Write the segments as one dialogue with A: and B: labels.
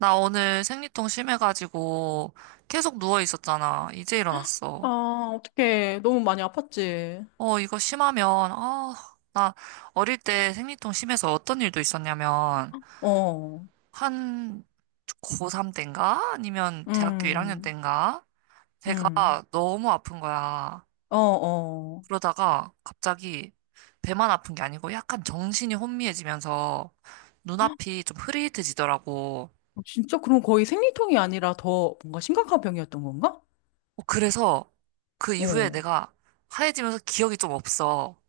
A: 나 오늘 생리통 심해가지고 계속 누워 있었잖아. 이제 일어났어.
B: 아, 어떡해. 너무 많이 아팠지.
A: 이거 심하면, 나 어릴 때 생리통 심해서 어떤 일도 있었냐면,
B: 어,
A: 한 고3 때인가? 아니면 대학교 1학년
B: 음,
A: 때인가?
B: 음,
A: 배가 너무 아픈 거야.
B: 어, 어.
A: 그러다가 갑자기 배만 아픈 게 아니고 약간 정신이 혼미해지면서 눈앞이 좀 흐릿해지더라고.
B: 진짜 그럼 거의 생리통이 아니라 더 뭔가 심각한 병이었던 건가?
A: 어, 그래서 그 이후에
B: 어,
A: 내가 하얘지면서 기억이 좀 없어.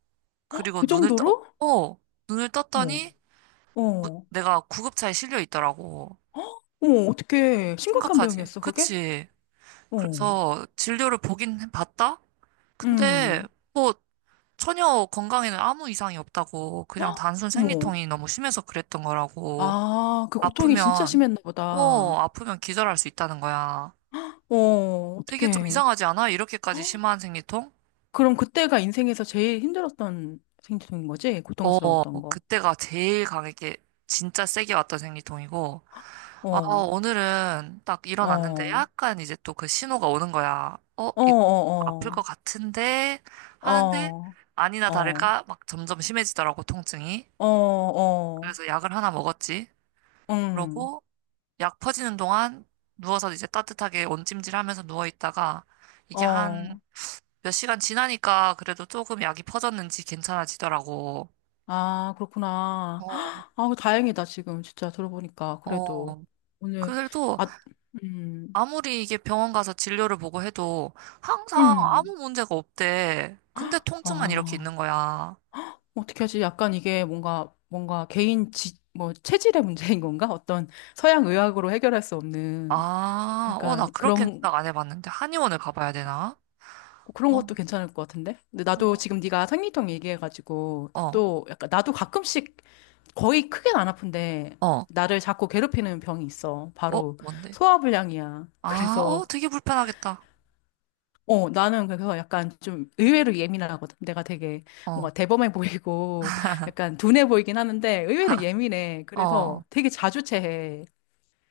B: 헉,
A: 그리고
B: 그
A: 눈을 떠,
B: 정도로?
A: 어, 눈을
B: 뭐,
A: 떴더니
B: 어,
A: 내가 구급차에 실려 있더라고.
B: 어머, 어떡해. 심각한
A: 심각하지?
B: 병이었어, 그게?
A: 그치?
B: 어,
A: 그래서 진료를 보긴 봤다? 근데
B: 음,
A: 뭐 전혀 건강에는 아무 이상이 없다고. 그냥
B: 헉,
A: 단순
B: 어머.
A: 생리통이 너무 심해서 그랬던 거라고.
B: 아, 그 고통이 진짜
A: 아프면,
B: 심했나 보다.
A: 아프면 기절할 수 있다는 거야.
B: 어,
A: 되게 좀
B: 어떡해.
A: 이상하지 않아? 이렇게까지 심한 생리통?
B: 그럼 그때가 인생에서 제일 힘들었던 생리통인 거지?
A: 어,
B: 고통스러웠던 거.
A: 그때가 제일 강하게 진짜 세게 왔던 생리통이고. 아,
B: 어,
A: 오늘은 딱 일어났는데
B: 어.
A: 약간 이제 또 그 신호가 오는 거야. 어,
B: 어,
A: 이거 아플 것
B: 어,
A: 같은데 하는데
B: 어,
A: 아니나
B: 어,
A: 다를까 막 점점 심해지더라고, 통증이.
B: 어, 어, 어,
A: 그래서 약을 하나 먹었지.
B: 응,
A: 그러고 약 퍼지는 동안 누워서 이제 따뜻하게 온찜질 하면서 누워 있다가 이게 한
B: 어.
A: 몇 시간 지나니까 그래도 조금 약이 퍼졌는지 괜찮아지더라고.
B: 아, 그렇구나.
A: 어,
B: 아, 다행이다, 지금. 진짜 들어보니까. 그래도.
A: 어.
B: 오늘,
A: 그래도
B: 아, 음,
A: 아무리 이게 병원 가서 진료를 보고 해도 항상 아무
B: 음.
A: 문제가 없대. 근데 통증만 이렇게
B: 아,
A: 있는 거야.
B: 어떻게 하지? 약간 이게 뭔가, 뭔가 개인 지, 뭐, 체질의 문제인 건가? 어떤 서양 의학으로 해결할 수 없는
A: 아, 어, 나
B: 약간
A: 그렇게
B: 그런
A: 생각 안 해봤는데. 한의원을 가봐야 되나?
B: 그런
A: 어,
B: 것도 괜찮을 것 같은데? 근데 나도
A: 어,
B: 지금 네가 생리통 얘기해가지고
A: 어,
B: 또 약간 나도 가끔씩 거의 크게는 안 아픈데
A: 어,
B: 나를 자꾸 괴롭히는 병이 있어.
A: 어,
B: 바로
A: 뭔데?
B: 소화불량이야.
A: 아, 어,
B: 그래서
A: 되게 불편하겠다.
B: 어 나는 그래서 약간 좀 의외로 예민하거든. 내가 되게
A: 어,
B: 뭔가 대범해 보이고 약간 둔해 보이긴 하는데 의외로 예민해.
A: 어,
B: 그래서 되게 자주 체해.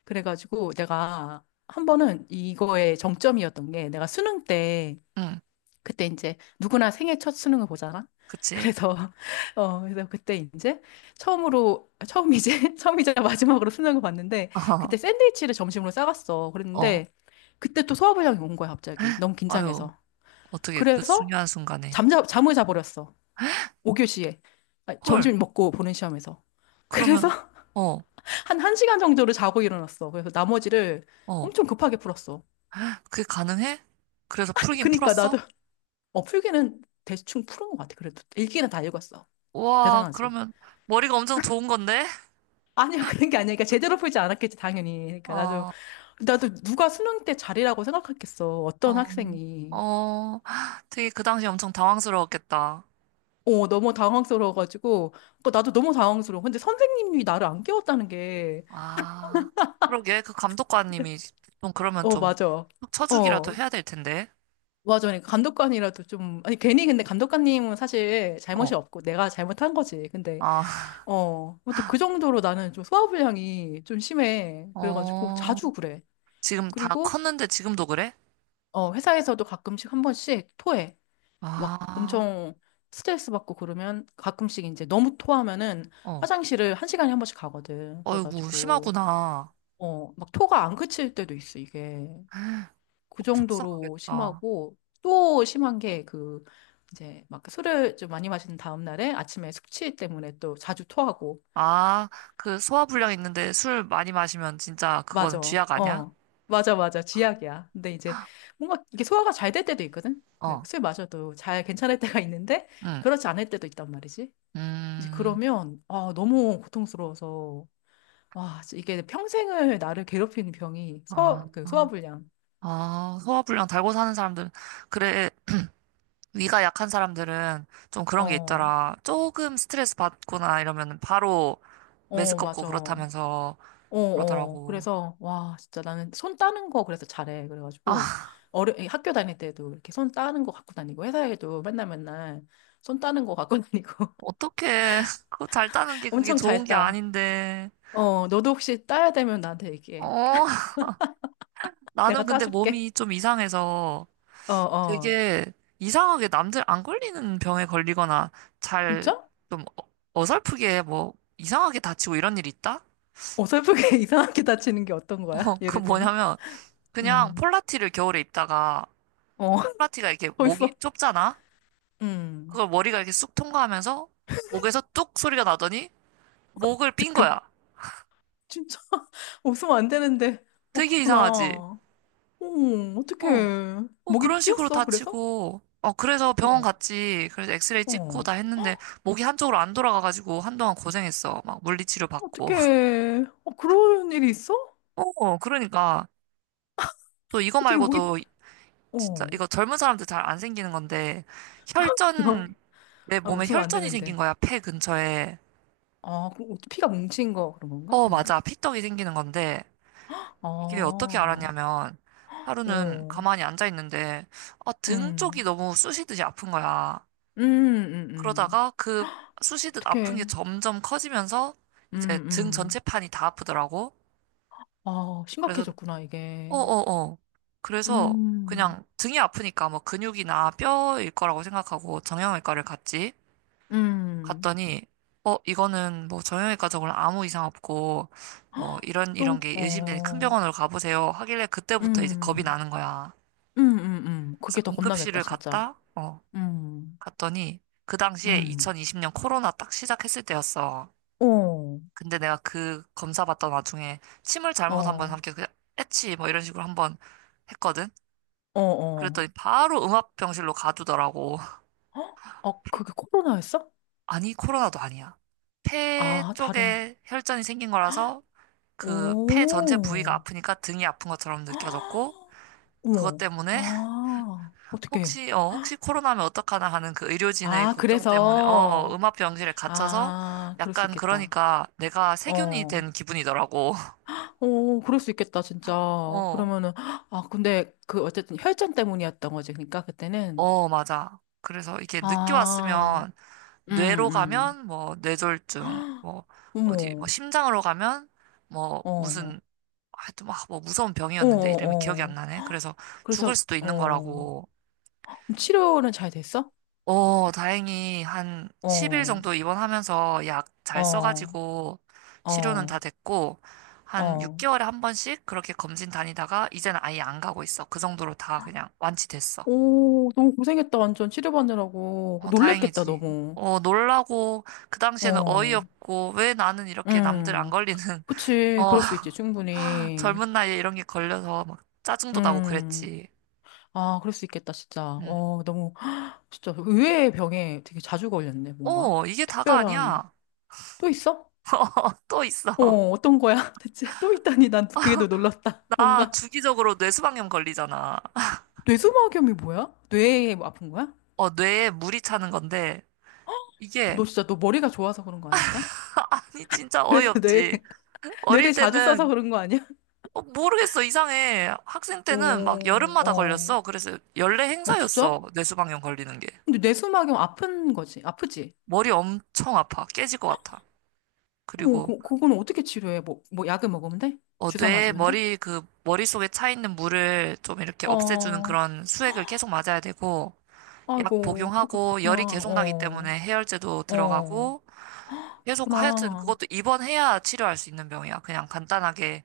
B: 그래가지고 내가 한 번은 이거의 정점이었던 게 내가 수능 때
A: 응,
B: 그때 이제 누구나 생애 첫 수능을 보잖아.
A: 그치?
B: 그래서 어 그래서 그때 이제 처음으로 처음이제 처음이자 마지막으로 수능을 봤는데 그때 샌드위치를 점심으로 싸갔어.
A: 어,
B: 그랬는데 그때 또 수화부장이 온 거야 갑자기 너무
A: 아유,
B: 긴장해서.
A: 어떻게 그
B: 그래서
A: 중요한 순간에.
B: 잠자 잠을 자버렸어. 5교시에
A: 헐,
B: 점심 먹고 보는 시험에서. 그래서
A: 그러면, 어,
B: 한 1시간 정도를 자고 일어났어. 그래서 나머지를
A: 어,
B: 엄청 급하게 풀었어.
A: 그게 가능해? 그래서 풀긴
B: 그니까
A: 풀었어?
B: 나도 어 풀기는 대충 푸른 것 같아. 그래도 읽기는 다 읽었어.
A: 와,
B: 대단하지.
A: 그러면 머리가 엄청 좋은 건데?
B: 아니야, 그런 게 아니야. 그러니까 제대로 풀지 않았겠지, 당연히. 그러니까 나도,
A: 어,
B: 나도 누가 수능 때 잘이라고 생각했겠어. 어떤
A: 어,
B: 학생이.
A: 어, 되게 그 당시 엄청 당황스러웠겠다.
B: 어, 너무 당황스러워가지고. 그 나도 너무 당황스러워. 근데 선생님이 나를 안 깨웠다는 게.
A: 아, 그러게. 그
B: 그
A: 감독관님이 좀 그러면
B: 어,
A: 좀
B: 맞아.
A: 쳐주기라도
B: 어,
A: 해야 될 텐데.
B: 맞아. 그러니까 감독관이라도 좀, 아니, 괜히 근데 감독관님은 사실
A: 어,
B: 잘못이 없고 내가 잘못한 거지. 근데,
A: 아,
B: 어, 아무튼 그 정도로 나는 좀 소화불량이 좀 심해. 그래가지고
A: 어,
B: 자주 그래.
A: 지금 다
B: 그리고,
A: 컸는데 지금도 그래?
B: 어, 회사에서도 가끔씩 한 번씩 토해. 막
A: 아,
B: 엄청 스트레스 받고 그러면 가끔씩 이제 너무 토하면은
A: 어,
B: 화장실을 한 시간에 한 번씩 가거든.
A: 어이구,
B: 그래가지고,
A: 심하구나.
B: 어, 막 토가 안 그칠 때도 있어, 이게.
A: 어,
B: 그 정도로
A: 속상하겠다.
B: 심하고, 또 심한 게 그, 이제 막 술을 좀 많이 마신 다음 날에 아침에 숙취 때문에 또 자주 토하고.
A: 아, 그 소화불량 있는데 술 많이 마시면 진짜 그거는
B: 맞아.
A: 쥐약 아니야?
B: 어. 맞아, 맞아. 지약이야. 근데 이제 뭔가 이게 소화가 잘 될 때도 있거든? 네,
A: 어,
B: 술 마셔도 잘 괜찮을 때가 있는데,
A: 응,
B: 그렇지 않을 때도 있단 말이지. 이제
A: 음,
B: 그러면 아, 너무 고통스러워서 와, 진짜 이게 평생을 나를 괴롭히는 병이
A: 아.
B: 소, 그 소화불량.
A: 아, 소화불량 달고 사는 사람들은, 그래, 위가 약한 사람들은 좀 그런 게
B: 어,
A: 있더라. 조금 스트레스 받거나 이러면 바로
B: 어,
A: 메스껍고
B: 맞아. 어,
A: 그렇다면서
B: 어.
A: 그러더라고.
B: 그래서 와, 진짜 나는 손 따는 거 그래서 잘해. 그래가지고
A: 아,
B: 어려 이 학교 다닐 때도 이렇게 손 따는 거 갖고 다니고 회사에도 맨날 맨날 손 따는 거 갖고 다니고
A: 어떡해. 그거 잘 따는 게 그게
B: 엄청
A: 좋은 게
B: 잘했다.
A: 아닌데.
B: 어, 너도 혹시 따야 되면 나한테 얘기해.
A: 어, 나는
B: 내가
A: 근데
B: 따줄게.
A: 몸이 좀 이상해서
B: 어, 어.
A: 되게 이상하게 남들 안 걸리는 병에 걸리거나 잘
B: 진짜?
A: 좀 어, 어설프게 뭐 이상하게 다치고 이런 일 있다?
B: 어설프게 이상하게 다치는 게 어떤 거야?
A: 어, 그
B: 예를 들면?
A: 뭐냐면 그냥
B: 음.
A: 폴라티를 겨울에 입다가
B: 어,
A: 폴라티가 이렇게
B: 벌써
A: 목이 좁잖아?
B: 음.
A: 그걸 머리가 이렇게 쑥 통과하면서 목에서 뚝 소리가 나더니 목을 삔
B: 잠깐만
A: 거야.
B: 진짜 웃으면 안 되는데 어
A: 되게
B: 그렇구나
A: 이상하지?
B: 어
A: 어,
B: 어떡해
A: 어, 그런
B: 목이
A: 식으로
B: 삐었어 그래서
A: 다치고. 어, 그래서 병원
B: 어,
A: 갔지. 그래서 엑스레이 찍고
B: 어,
A: 다 했는데 목이 한쪽으로 안 돌아가가지고 한동안 고생했어. 막 물리치료 받고.
B: 어떡해 어 그런 일이 있어
A: 어, 그러니까. 또 이거
B: 어떻게 목이
A: 말고도 진짜
B: 어.
A: 이거 젊은 사람들 잘 안 생기는 건데 혈전, 내
B: 아
A: 몸에
B: 웃으면 안
A: 혈전이 생긴
B: 되는데
A: 거야. 폐 근처에.
B: 아 그럼 어떻게 피가 뭉친 거 그런 건가
A: 어,
B: 아닌가
A: 맞아. 피떡이 생기는 건데, 이게 어떻게
B: 아어
A: 알았냐면, 하루는
B: 음,
A: 가만히 앉아 있는데, 아, 등 쪽이
B: 음,
A: 너무 쑤시듯이 아픈 거야.
B: 음, 음.
A: 그러다가 그 쑤시듯 아픈 게
B: 어떡해.
A: 점점 커지면서,
B: 음,
A: 이제 등
B: 음.
A: 전체판이 다 아프더라고.
B: 아,
A: 그래서,
B: 심각해졌구나, 이게.
A: 어어어. 그래서
B: 음,
A: 그냥 등이 아프니까 뭐 근육이나 뼈일 거라고 생각하고 정형외과를 갔지.
B: 음.
A: 갔더니 이거는 뭐 정형외과 적으로 아무 이상 없고 뭐 이런
B: 또?
A: 이런 게 의심되니 큰
B: 어,
A: 병원으로 가보세요 하길래 그때부터 이제 겁이
B: 음,
A: 나는 거야. 그래서
B: 그게 더 겁나겠다,
A: 응급실을
B: 진짜.
A: 갔다
B: 음,
A: 갔더니 그 당시에
B: 음,
A: 2020년 코로나 딱 시작했을 때였어.
B: 어,
A: 근데 내가 그 검사 받던 와중에 침을 잘못 한번
B: 어,
A: 삼켜 그냥 애치 뭐 이런 식으로 한 번 했거든.
B: 어, 어.
A: 그랬더니 바로 음압병실로 가두더라고.
B: 헉? 아,
A: 폐-
B: 그게 코로나였어?
A: 아니 코로나도 아니야. 폐
B: 아, 다른.
A: 쪽에 혈전이 생긴 거라서 그 폐 전체 부위가
B: 오,
A: 아프니까 등이 아픈 것처럼 느껴졌고
B: 헉,
A: 그것
B: 어머,
A: 때문에
B: 아, 어떡해.
A: 혹시 코로나면 어떡하나 하는 그 의료진의
B: 아,
A: 걱정 때문에
B: 그래서.
A: 음압병실에 갇혀서
B: 아, 그럴 수
A: 약간
B: 있겠다.
A: 그러니까 내가 세균이
B: 어,
A: 된 기분이더라고.
B: 어, 그럴 수 있겠다, 진짜.
A: 어.
B: 그러면은, 아, 근데 그 어쨌든 혈전 때문이었던 거지, 그러니까 그때는.
A: 어, 맞아. 그래서 이게 늦게
B: 아.
A: 왔으면
B: 음,
A: 뇌로
B: 음.
A: 가면 뭐 뇌졸중 뭐 어디 뭐
B: 어머,
A: 심장으로 가면 뭐
B: 어,
A: 무슨 하여튼 막뭐 무서운
B: 어,
A: 병이었는데 이름이 기억이
B: 어,
A: 안
B: 어.
A: 나네. 그래서
B: 그래서,
A: 죽을 수도 있는
B: 어,
A: 거라고.
B: 그럼 치료는 잘 됐어?
A: 어, 다행히 한 10일
B: 어,
A: 정도 입원하면서 약 잘
B: 어,
A: 써가지고 치료는 다
B: 어,
A: 됐고, 한
B: 어.
A: 6개월에 한 번씩 그렇게 검진 다니다가 이제는 아예 안 가고 있어. 그 정도로 다 그냥 완치됐어.
B: 오, 너무 고생했다, 완전 치료받느라고.
A: 어,
B: 놀랬겠다,
A: 다행이지.
B: 너무.
A: 어, 놀라고, 그 당시에는
B: 어,
A: 어이없고, 왜 나는 이렇게 남들 안
B: 음,
A: 걸리는,
B: 그치,
A: 어,
B: 그럴 수 있지, 충분히.
A: 젊은 나이에 이런 게 걸려서 막 짜증도 나고
B: 음,
A: 그랬지.
B: 아, 그럴 수 있겠다, 진짜.
A: 음.
B: 어, 너무, 진짜 의외의 병에 되게 자주 걸렸네, 뭔가.
A: 어, 이게 다가
B: 특별한,
A: 아니야.
B: 또 있어?
A: 또 있어.
B: 어, 어떤 거야? 대체 또 있다니 난 그게 더 놀랐다.
A: 나
B: 뭔가
A: 주기적으로 뇌수방염 걸리잖아.
B: 뇌수막염이 뭐야? 뇌에 뭐 아픈 거야?
A: 어, 뇌에 물이 차는 건데, 이게,
B: 너 진짜 너 머리가 좋아서 그런 거 아니야? 약간?
A: 아니, 진짜
B: 그래서 뇌
A: 어이없지. 어릴
B: 뇌를 자주 써서
A: 때는,
B: 그런 거 아니야?
A: 어, 모르겠어, 이상해. 학생 때는 막
B: 오,
A: 여름마다
B: 어,
A: 걸렸어. 그래서 연례
B: 어, 진짜?
A: 행사였어, 뇌수방염 걸리는 게.
B: 근데 뇌수막염 아픈 거지, 아프지?
A: 머리 엄청 아파, 깨질 것 같아.
B: 어,
A: 그리고,
B: 그거는 어떻게 치료해? 뭐, 뭐 약을 먹으면 돼?
A: 어,
B: 주사
A: 뇌에
B: 맞으면 돼?
A: 머릿속에 차 있는 물을 좀 이렇게 없애주는
B: 어,
A: 그런 수액을 계속 맞아야 되고, 약
B: 아이고, 그렇게
A: 복용하고, 열이
B: 그렇구나.
A: 계속 나기
B: 어,
A: 때문에 해열제도
B: 어,
A: 들어가고, 계속 하여튼
B: 그렇구나.
A: 그것도 입원해야 치료할 수 있는 병이야. 그냥 간단하게.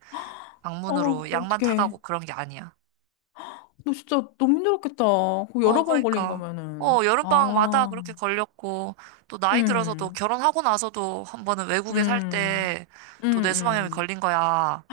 B: 어,
A: 방문으로 약만
B: 어떡해.
A: 타가고 그런 게 아니야.
B: 너 진짜 너무 힘들었겠다. 그거
A: 어,
B: 여러 번 걸린
A: 그러니까. 어,
B: 거면은.
A: 여름방학마다
B: 아,
A: 그렇게 걸렸고, 또 나이 들어서도
B: 음,
A: 결혼하고 나서도 한 번은 외국에 살
B: 음,
A: 때
B: 음,
A: 또 뇌수방염이
B: 음.
A: 걸린 거야.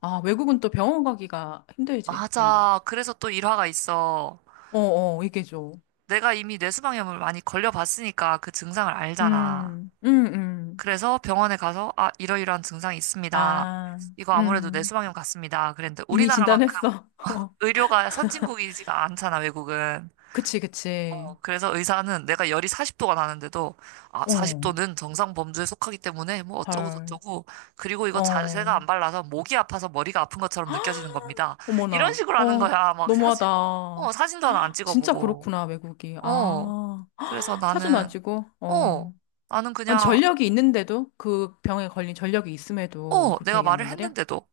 B: 아, 외국은 또 병원 가기가 힘들지, 뭔가.
A: 맞아. 그래서 또 일화가 있어.
B: 어, 어, 이게 죠
A: 내가 이미 뇌수방염을 많이 걸려봤으니까 그 증상을 알잖아.
B: 음, 음, 음.
A: 그래서 병원에 가서, 아, 이러이러한 증상이 있습니다.
B: 아,
A: 이거 아무래도
B: 음.
A: 뇌수방염 같습니다. 그랬는데
B: 이미
A: 우리나라만큼
B: 진단했어. 어,
A: 의료가 선진국이지가 않잖아, 외국은.
B: 그치, 그치.
A: 어, 그래서 의사는 내가 열이 40도가 나는데도, 아,
B: 어,
A: 40도는 정상 범주에 속하기 때문에 뭐 어쩌고
B: 헐.
A: 저쩌고, 그리고 이거 자세가
B: 어,
A: 안 발라서 목이 아파서 머리가 아픈 것처럼 느껴지는 겁니다. 이런
B: 어머나.
A: 식으로 하는
B: 어,
A: 거야. 막 사진, 어,
B: 너무하다.
A: 사진도 하나 안
B: 진짜
A: 찍어보고.
B: 그렇구나, 외국이.
A: 어,
B: 아,
A: 그래서
B: 사진 안 찍어?
A: 어,
B: 어.
A: 나는
B: 아니,
A: 그냥,
B: 전력이 있는데도 그 병에 걸린 전력이 있음에도
A: 어,
B: 그렇게
A: 내가 말을
B: 얘기한단 말이야?
A: 했는데도.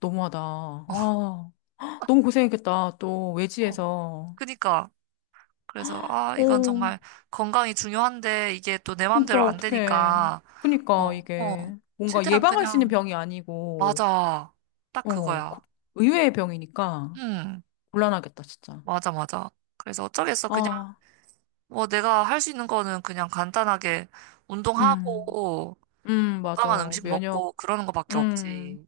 B: 너무하다. 아, 너무 고생했겠다. 또
A: 어,
B: 외지에서.
A: 그니까. 그래서, 아, 이건
B: 어,
A: 정말 건강이 중요한데, 이게 또 내
B: 진짜
A: 마음대로 안
B: 어떡해.
A: 되니까,
B: 그니까
A: 어, 어,
B: 이게 뭔가
A: 최대한
B: 예방할 수 있는
A: 그냥,
B: 병이 아니고,
A: 맞아. 딱
B: 어, 그
A: 그거야.
B: 의외의 병이니까
A: 응,
B: 곤란하겠다, 진짜.
A: 맞아, 맞아. 그래서 어쩌겠어. 그냥
B: 아,
A: 뭐 내가 할 수 있는 거는 그냥 간단하게
B: 음,
A: 운동하고 건강한
B: 맞아.
A: 음식
B: 면역,
A: 먹고 그러는 거밖에
B: 음.
A: 없지.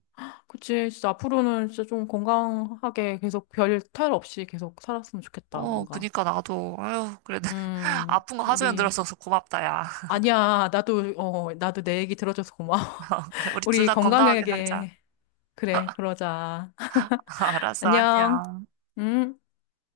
B: 그치, 진짜 앞으로는 진짜 좀 건강하게 계속 별 탈 없이 계속 살았으면 좋겠다,
A: 어,
B: 뭔가.
A: 그니까 나도, 아유, 그래도 아픈 거 하소연
B: 우리,
A: 들어서 고맙다, 야.
B: 아니야. 나도, 어, 나도 내 얘기 들어줘서 고마워.
A: 그래, 우리 둘
B: 우리
A: 다 건강하게 살자.
B: 건강하게, 그래, 그러자.
A: 알았어,
B: 안녕.
A: 안녕.
B: 음.